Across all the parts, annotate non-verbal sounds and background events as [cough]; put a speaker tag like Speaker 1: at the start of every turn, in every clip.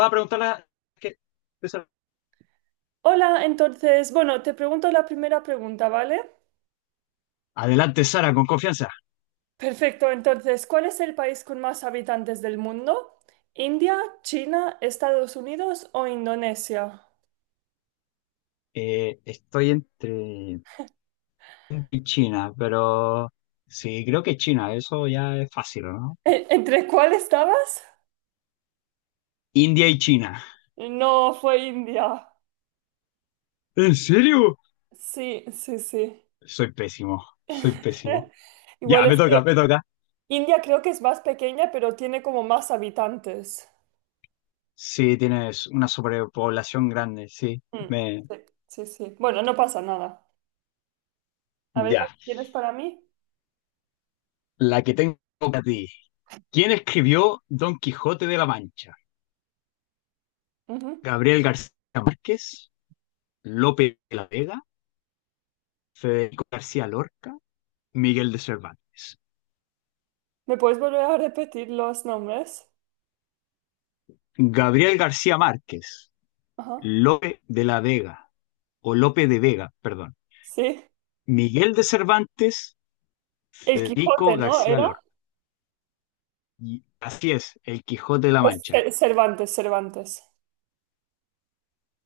Speaker 1: Va a preguntarla. que...
Speaker 2: Hola, entonces, bueno, te pregunto la primera pregunta, ¿vale?
Speaker 1: Adelante, Sara, con confianza.
Speaker 2: Perfecto, entonces, ¿cuál es el país con más habitantes del mundo? ¿India, China, Estados Unidos o Indonesia?
Speaker 1: Estoy entre India y China, pero sí, creo que China, eso ya es fácil, ¿no?
Speaker 2: ¿¿Entre cuál estabas?
Speaker 1: India y China.
Speaker 2: No, fue India.
Speaker 1: ¿En serio?
Speaker 2: Sí, sí, sí.
Speaker 1: Soy pésimo, soy pésimo.
Speaker 2: [laughs]
Speaker 1: Ya,
Speaker 2: Igual
Speaker 1: me
Speaker 2: es
Speaker 1: toca,
Speaker 2: que
Speaker 1: me toca.
Speaker 2: India creo que es más pequeña, pero tiene como más habitantes.
Speaker 1: Sí, tienes una sobrepoblación grande, sí.
Speaker 2: Mm,
Speaker 1: Me...
Speaker 2: sí, sí, sí. Bueno, no pasa nada. A ver, ¿la
Speaker 1: Ya.
Speaker 2: que tienes para mí?
Speaker 1: La que tengo para ti. ¿Quién escribió Don Quijote de la Mancha?
Speaker 2: Ujú.
Speaker 1: ¿Gabriel García Márquez? ¿Lope de la Vega? ¿Federico García Lorca? Miguel de Cervantes.
Speaker 2: ¿Me puedes volver a repetir los nombres?
Speaker 1: Gabriel García Márquez,
Speaker 2: Ajá.
Speaker 1: Lope de la Vega, o Lope de Vega, perdón.
Speaker 2: Sí,
Speaker 1: Miguel de Cervantes,
Speaker 2: el
Speaker 1: Federico
Speaker 2: Quijote, ¿no?
Speaker 1: García
Speaker 2: ¿Era?
Speaker 1: Lorca. Y así es, El Quijote de la
Speaker 2: Pues,
Speaker 1: Mancha.
Speaker 2: Cervantes.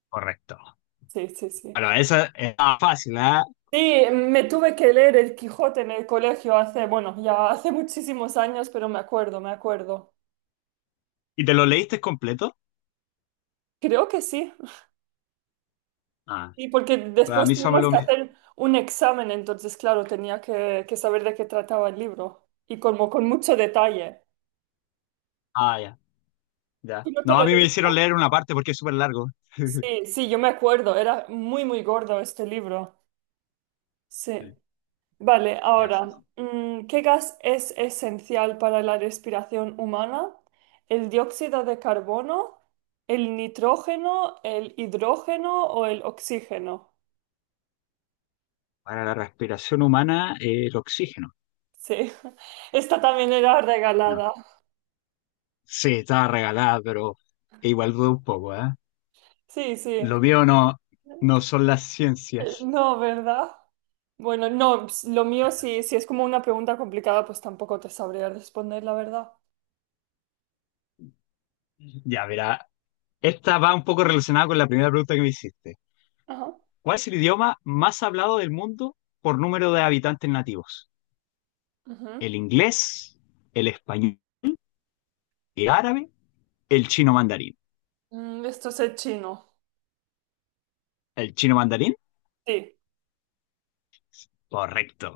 Speaker 1: Correcto.
Speaker 2: Sí, sí, sí.
Speaker 1: Bueno, esa es fácil, ¿ah?
Speaker 2: Sí, me tuve que leer el Quijote en el colegio hace, bueno, ya hace muchísimos años, pero me acuerdo, me acuerdo.
Speaker 1: ¿Y te lo leíste completo?
Speaker 2: Creo que sí.
Speaker 1: Ah,
Speaker 2: Sí, porque
Speaker 1: a
Speaker 2: después
Speaker 1: mí
Speaker 2: tuvimos
Speaker 1: solo
Speaker 2: que
Speaker 1: me lo...
Speaker 2: hacer un examen, entonces, claro, tenía que, saber de qué trataba el libro y como con mucho detalle.
Speaker 1: Ah, ya, ya.
Speaker 2: ¿Tú no te
Speaker 1: No,
Speaker 2: lo
Speaker 1: a mí me hicieron
Speaker 2: leíste?
Speaker 1: leer una parte porque es súper largo. [laughs]
Speaker 2: Sí, sí, yo me acuerdo, era muy, muy gordo este libro. Sí.
Speaker 1: Sí,
Speaker 2: Vale,
Speaker 1: ya, sí,
Speaker 2: ahora,
Speaker 1: no.
Speaker 2: ¿qué gas es esencial para la respiración humana? ¿El dióxido de carbono, el nitrógeno, el hidrógeno o el oxígeno?
Speaker 1: Para la respiración humana, el oxígeno.
Speaker 2: Sí, [laughs] esta también era
Speaker 1: No.
Speaker 2: regalada.
Speaker 1: Sí, estaba regalada, pero igual dudo un poco, ¿eh?
Speaker 2: Sí, sí.
Speaker 1: Lo mío no, no son las ciencias.
Speaker 2: No, ¿verdad? Bueno, no, lo mío sí, si es como una pregunta complicada, pues tampoco te sabría responder, la verdad.
Speaker 1: Ya, mira, esta va un poco relacionada con la primera pregunta que me hiciste.
Speaker 2: Ajá.
Speaker 1: ¿Cuál es el idioma más hablado del mundo por número de habitantes nativos?
Speaker 2: Ujú.
Speaker 1: ¿El inglés, el español, el árabe, el chino mandarín?
Speaker 2: Mm, esto es el chino.
Speaker 1: ¿El chino mandarín?
Speaker 2: Sí,
Speaker 1: Correcto.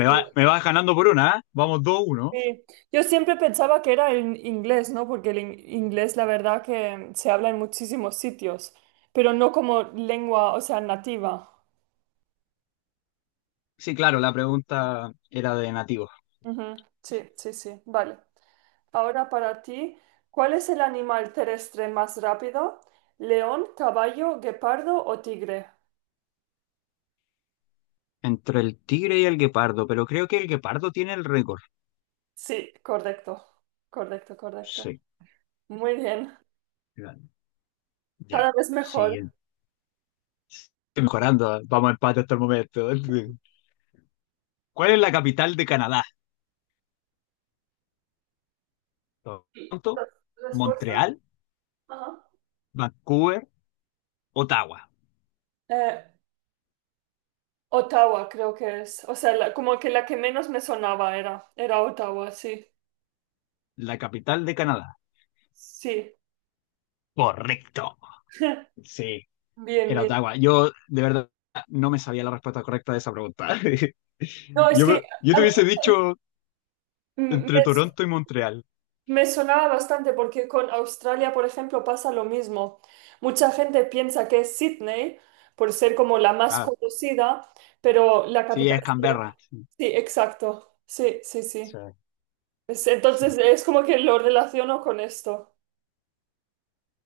Speaker 1: Me vas ganando por una, ¿eh? Vamos dos uno.
Speaker 2: Sí. Yo siempre pensaba que era en inglés, ¿no? Porque el inglés, la verdad, que se habla en muchísimos sitios, pero no como lengua, o sea, nativa.
Speaker 1: Sí, claro, la pregunta era de nativos.
Speaker 2: Ujú. Sí, sí, sí, vale. Ahora para ti, ¿cuál es el animal terrestre más rápido? ¿León, caballo, guepardo o tigre?
Speaker 1: Entre el tigre y el guepardo, pero creo que el guepardo tiene el récord.
Speaker 2: Sí, correcto, correcto, correcto.
Speaker 1: Sí,
Speaker 2: Muy bien,
Speaker 1: ya.
Speaker 2: cada vez mejor.
Speaker 1: Siguiente. Estoy mejorando, vamos a empate hasta el momento. [laughs] ¿Cuál es la capital de Canadá?
Speaker 2: ¿Y las
Speaker 1: Toronto,
Speaker 2: respuestas?
Speaker 1: Montreal,
Speaker 2: Ajá.
Speaker 1: Vancouver, Ottawa.
Speaker 2: Eh, Ottawa, creo que es. O sea, como que la que menos me sonaba era Ottawa, sí.
Speaker 1: La capital de Canadá.
Speaker 2: Sí.
Speaker 1: Correcto.
Speaker 2: [laughs]
Speaker 1: Sí,
Speaker 2: Bien,
Speaker 1: era
Speaker 2: bien.
Speaker 1: Ottawa. Yo, de verdad, no me sabía la respuesta correcta de esa pregunta. [laughs]
Speaker 2: No, es que
Speaker 1: Yo
Speaker 2: a
Speaker 1: te
Speaker 2: mí
Speaker 1: hubiese dicho
Speaker 2: me,
Speaker 1: entre Toronto y Montreal.
Speaker 2: me sonaba bastante porque con Australia, por ejemplo, pasa lo mismo. Mucha gente piensa que es Sydney por ser como la más
Speaker 1: Ah,
Speaker 2: conocida, pero la
Speaker 1: sí,
Speaker 2: capital
Speaker 1: es
Speaker 2: sería-
Speaker 1: Canberra. Sí,
Speaker 2: Sí, exacto. Sí, sí,
Speaker 1: sí,
Speaker 2: sí.
Speaker 1: sí,
Speaker 2: Entonces es como que lo relaciono con esto.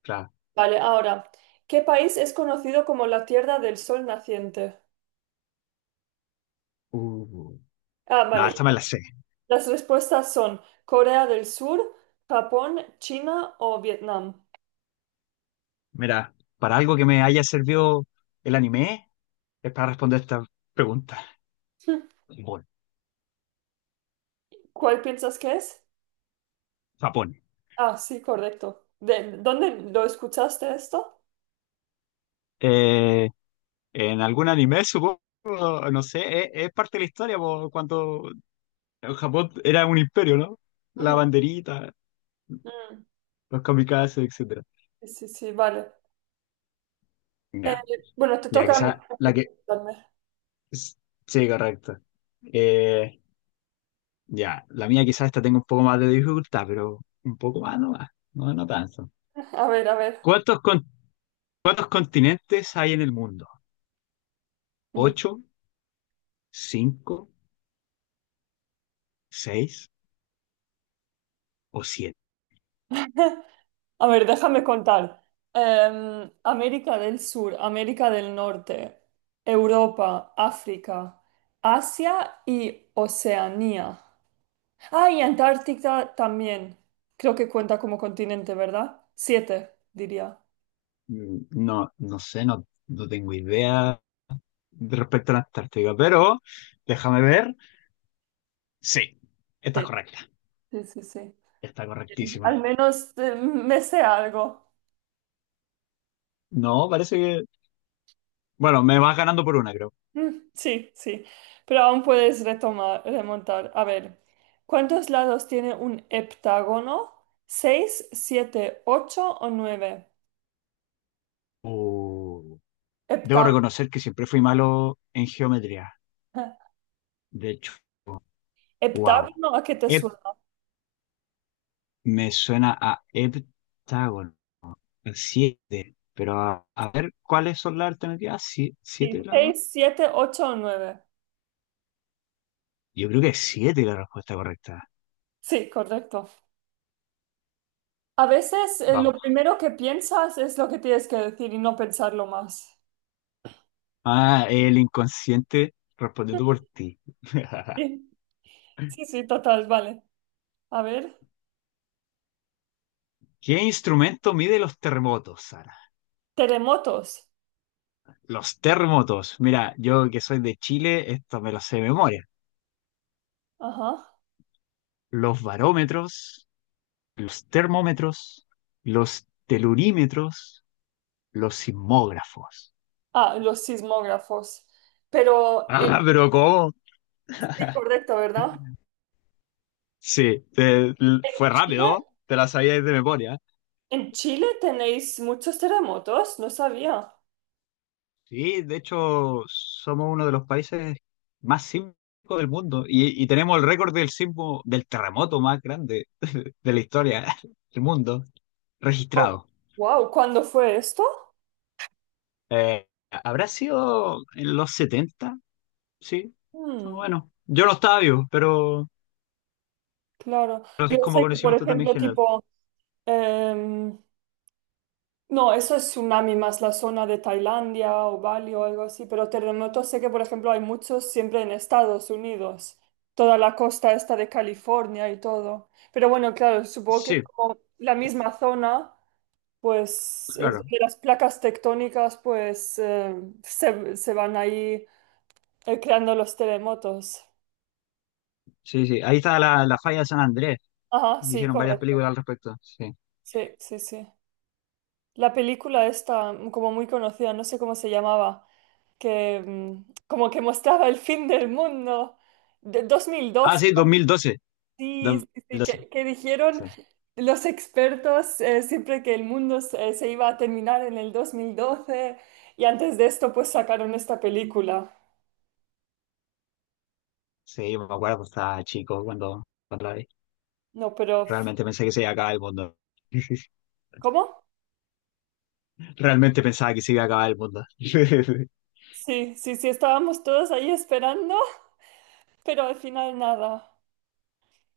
Speaker 1: claro.
Speaker 2: Vale, ahora, ¿qué país es conocido como la Tierra del Sol Naciente?
Speaker 1: Uh.
Speaker 2: Ah,
Speaker 1: No,
Speaker 2: vale.
Speaker 1: esta me la sé.
Speaker 2: Las respuestas son Corea del Sur, Japón, China o Vietnam. [laughs]
Speaker 1: Mira, para algo que me haya servido el anime, es para responder esta pregunta.
Speaker 2: Hmm,
Speaker 1: Japón.
Speaker 2: ¿cuál piensas que es?
Speaker 1: Japón.
Speaker 2: Ah, sí, correcto. ¿De dónde lo escuchaste esto?
Speaker 1: Eh, en algún anime, supongo, no sé, es parte de la historia, po, cuando Japón era un imperio, ¿no? La
Speaker 2: Ujú.
Speaker 1: banderita,
Speaker 2: Mm,
Speaker 1: los kamikazes, etcétera.
Speaker 2: sí, sí, sí, vale. Eh,
Speaker 1: Ya,
Speaker 2: bueno, te
Speaker 1: ya,
Speaker 2: toca a mí
Speaker 1: quizás
Speaker 2: aquí
Speaker 1: la que...
Speaker 2: preguntarme.
Speaker 1: Sí, correcto. Eh, ya, la mía quizás esta tengo un poco más de dificultad, pero un poco más nomás, no, no tanto.
Speaker 2: A ver, a ver.
Speaker 1: ¿Cuántos con- ¿Cuántos continentes hay en el mundo?
Speaker 2: Mm.
Speaker 1: ¿Ocho, cinco, seis o siete?
Speaker 2: A ver, déjame contar. América del Sur, América del Norte, Europa, África, Asia y Oceanía. Ah, y Antártica también. Creo que cuenta como continente, ¿verdad? Siete, diría.
Speaker 1: No, no sé, no, no tengo idea respecto a la Antártica, pero déjame ver. Sí, está
Speaker 2: Sí,
Speaker 1: correcta,
Speaker 2: sí, sí, sí.
Speaker 1: está correctísima.
Speaker 2: Al menos me sé algo.
Speaker 1: No, parece que... Bueno, me vas ganando por una, creo.
Speaker 2: Mm, sí, sí. Pero aún puedes retomar, remontar. A ver, ¿cuántos lados tiene un heptágono? ¿Seis, siete, ocho o nueve?
Speaker 1: Uh, Debo
Speaker 2: Heptágono.
Speaker 1: reconocer que siempre fui malo en geometría.
Speaker 2: [laughs]
Speaker 1: De hecho, wow.
Speaker 2: ¿Heptágono a qué te suena?
Speaker 1: Me suena a heptágono, a siete. Pero a ver, ¿cuáles son las alternativas? ¿Siete
Speaker 2: Sí,
Speaker 1: grados?
Speaker 2: seis, siete, ocho o nueve.
Speaker 1: Yo creo que es siete la respuesta correcta.
Speaker 2: Sí, correcto. A veces lo
Speaker 1: Vamos.
Speaker 2: primero que piensas es lo que tienes que decir y no pensarlo más.
Speaker 1: Ah, el inconsciente respondiendo por ti. [laughs]
Speaker 2: Sí, sí, sí, total, vale. A ver,
Speaker 1: ¿Qué instrumento mide los terremotos, Sara?
Speaker 2: terremotos.
Speaker 1: Los terremotos. Mira, yo que soy de Chile, esto me lo sé de memoria.
Speaker 2: Ajá.
Speaker 1: Los barómetros, los termómetros, los telurímetros, los sismógrafos.
Speaker 2: Ah, los sismógrafos. Pero,
Speaker 1: Ah, pero ¿cómo?
Speaker 2: sí, correcto, ¿verdad?
Speaker 1: Sí,
Speaker 2: ¿En
Speaker 1: fue
Speaker 2: Chile?
Speaker 1: rápido, te la sabías de memoria.
Speaker 2: ¿En Chile tenéis muchos terremotos? No sabía.
Speaker 1: Sí, de hecho, somos uno de los países más sísmicos del mundo y tenemos el récord del sismo, del terremoto más grande de la historia [laughs] del mundo registrado.
Speaker 2: Wow, ¿cuándo fue esto?
Speaker 1: ¿Habrá sido en los 70, sí,
Speaker 2: Mm,
Speaker 1: bueno, yo no estaba vivo,
Speaker 2: claro.
Speaker 1: pero
Speaker 2: Yo
Speaker 1: es como
Speaker 2: sé que, por
Speaker 1: conocimiento también
Speaker 2: ejemplo,
Speaker 1: general.
Speaker 2: tipo... em, No, eso es tsunami más la zona de Tailandia o Bali o algo así, pero terremotos sé que, por ejemplo, hay muchos siempre en Estados Unidos, toda la costa esta de California y todo. Pero bueno, claro, supongo que
Speaker 1: Sí,
Speaker 2: como la misma zona, pues es
Speaker 1: claro,
Speaker 2: donde las placas tectónicas pues se van ahí creando los terremotos.
Speaker 1: sí, sí, ahí está la falla de San Andrés,
Speaker 2: Ajá, sí,
Speaker 1: hicieron varias
Speaker 2: correcto.
Speaker 1: películas al respecto. Sí.
Speaker 2: Sí, sí, sí. La película esta, mm, como muy conocida, no sé cómo se llamaba, que mm, como que mostraba el fin del mundo de
Speaker 1: Ah,
Speaker 2: 2002,
Speaker 1: sí, 2012.
Speaker 2: sí, sí, sí,
Speaker 1: 2012.
Speaker 2: que dijeron
Speaker 1: Sí,
Speaker 2: los expertos siempre que el mundo se iba a terminar en el 2012 y antes de esto pues sacaron esta película.
Speaker 1: sí, yo me acuerdo, estaba chico cuando la vi.
Speaker 2: No, pero
Speaker 1: Realmente pensé que se iba a acabar el mundo. [laughs]
Speaker 2: ¿cómo?
Speaker 1: Realmente pensaba que se iba a acabar el mundo. [laughs]
Speaker 2: Sí, sí, sí, estábamos todos ahí esperando, [laughs] pero al final nada.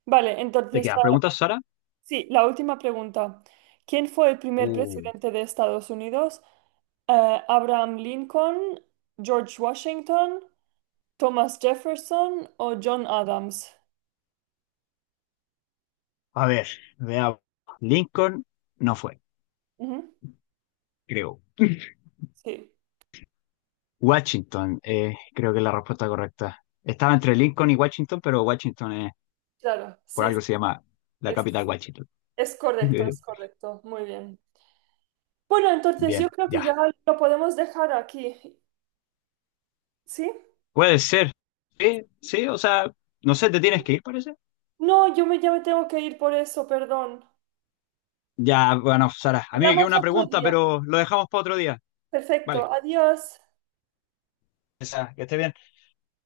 Speaker 2: Vale,
Speaker 1: ¿Te
Speaker 2: entonces
Speaker 1: quedan preguntas, Sara?
Speaker 2: sí, la última pregunta. ¿Quién fue el primer
Speaker 1: Uh,
Speaker 2: presidente de Estados Unidos? ¿Abraham Lincoln, George Washington, Thomas Jefferson o John Adams?
Speaker 1: A ver, veamos. Lincoln no fue,
Speaker 2: Ujú,
Speaker 1: creo.
Speaker 2: sí,
Speaker 1: Washington, creo que es la respuesta correcta. Estaba entre Lincoln y Washington, pero Washington es,
Speaker 2: claro,
Speaker 1: por
Speaker 2: sí, sí,
Speaker 1: algo se llama la
Speaker 2: es,
Speaker 1: capital Washington.
Speaker 2: es correcto, es
Speaker 1: [laughs]
Speaker 2: correcto. Muy bien. Bueno, entonces yo
Speaker 1: Bien,
Speaker 2: creo que
Speaker 1: ya.
Speaker 2: ya lo podemos dejar aquí, ¿sí?
Speaker 1: Puede ser. Sí, sí, o sea, no sé, te tienes que ir, parece.
Speaker 2: No, ya me tengo que ir por eso, perdón.
Speaker 1: Ya, bueno, Sara, a mí me queda
Speaker 2: Hablamos
Speaker 1: una
Speaker 2: otro
Speaker 1: pregunta,
Speaker 2: día.
Speaker 1: pero lo dejamos para otro día. Vale,
Speaker 2: Perfecto, adiós.
Speaker 1: Sara, que esté bien.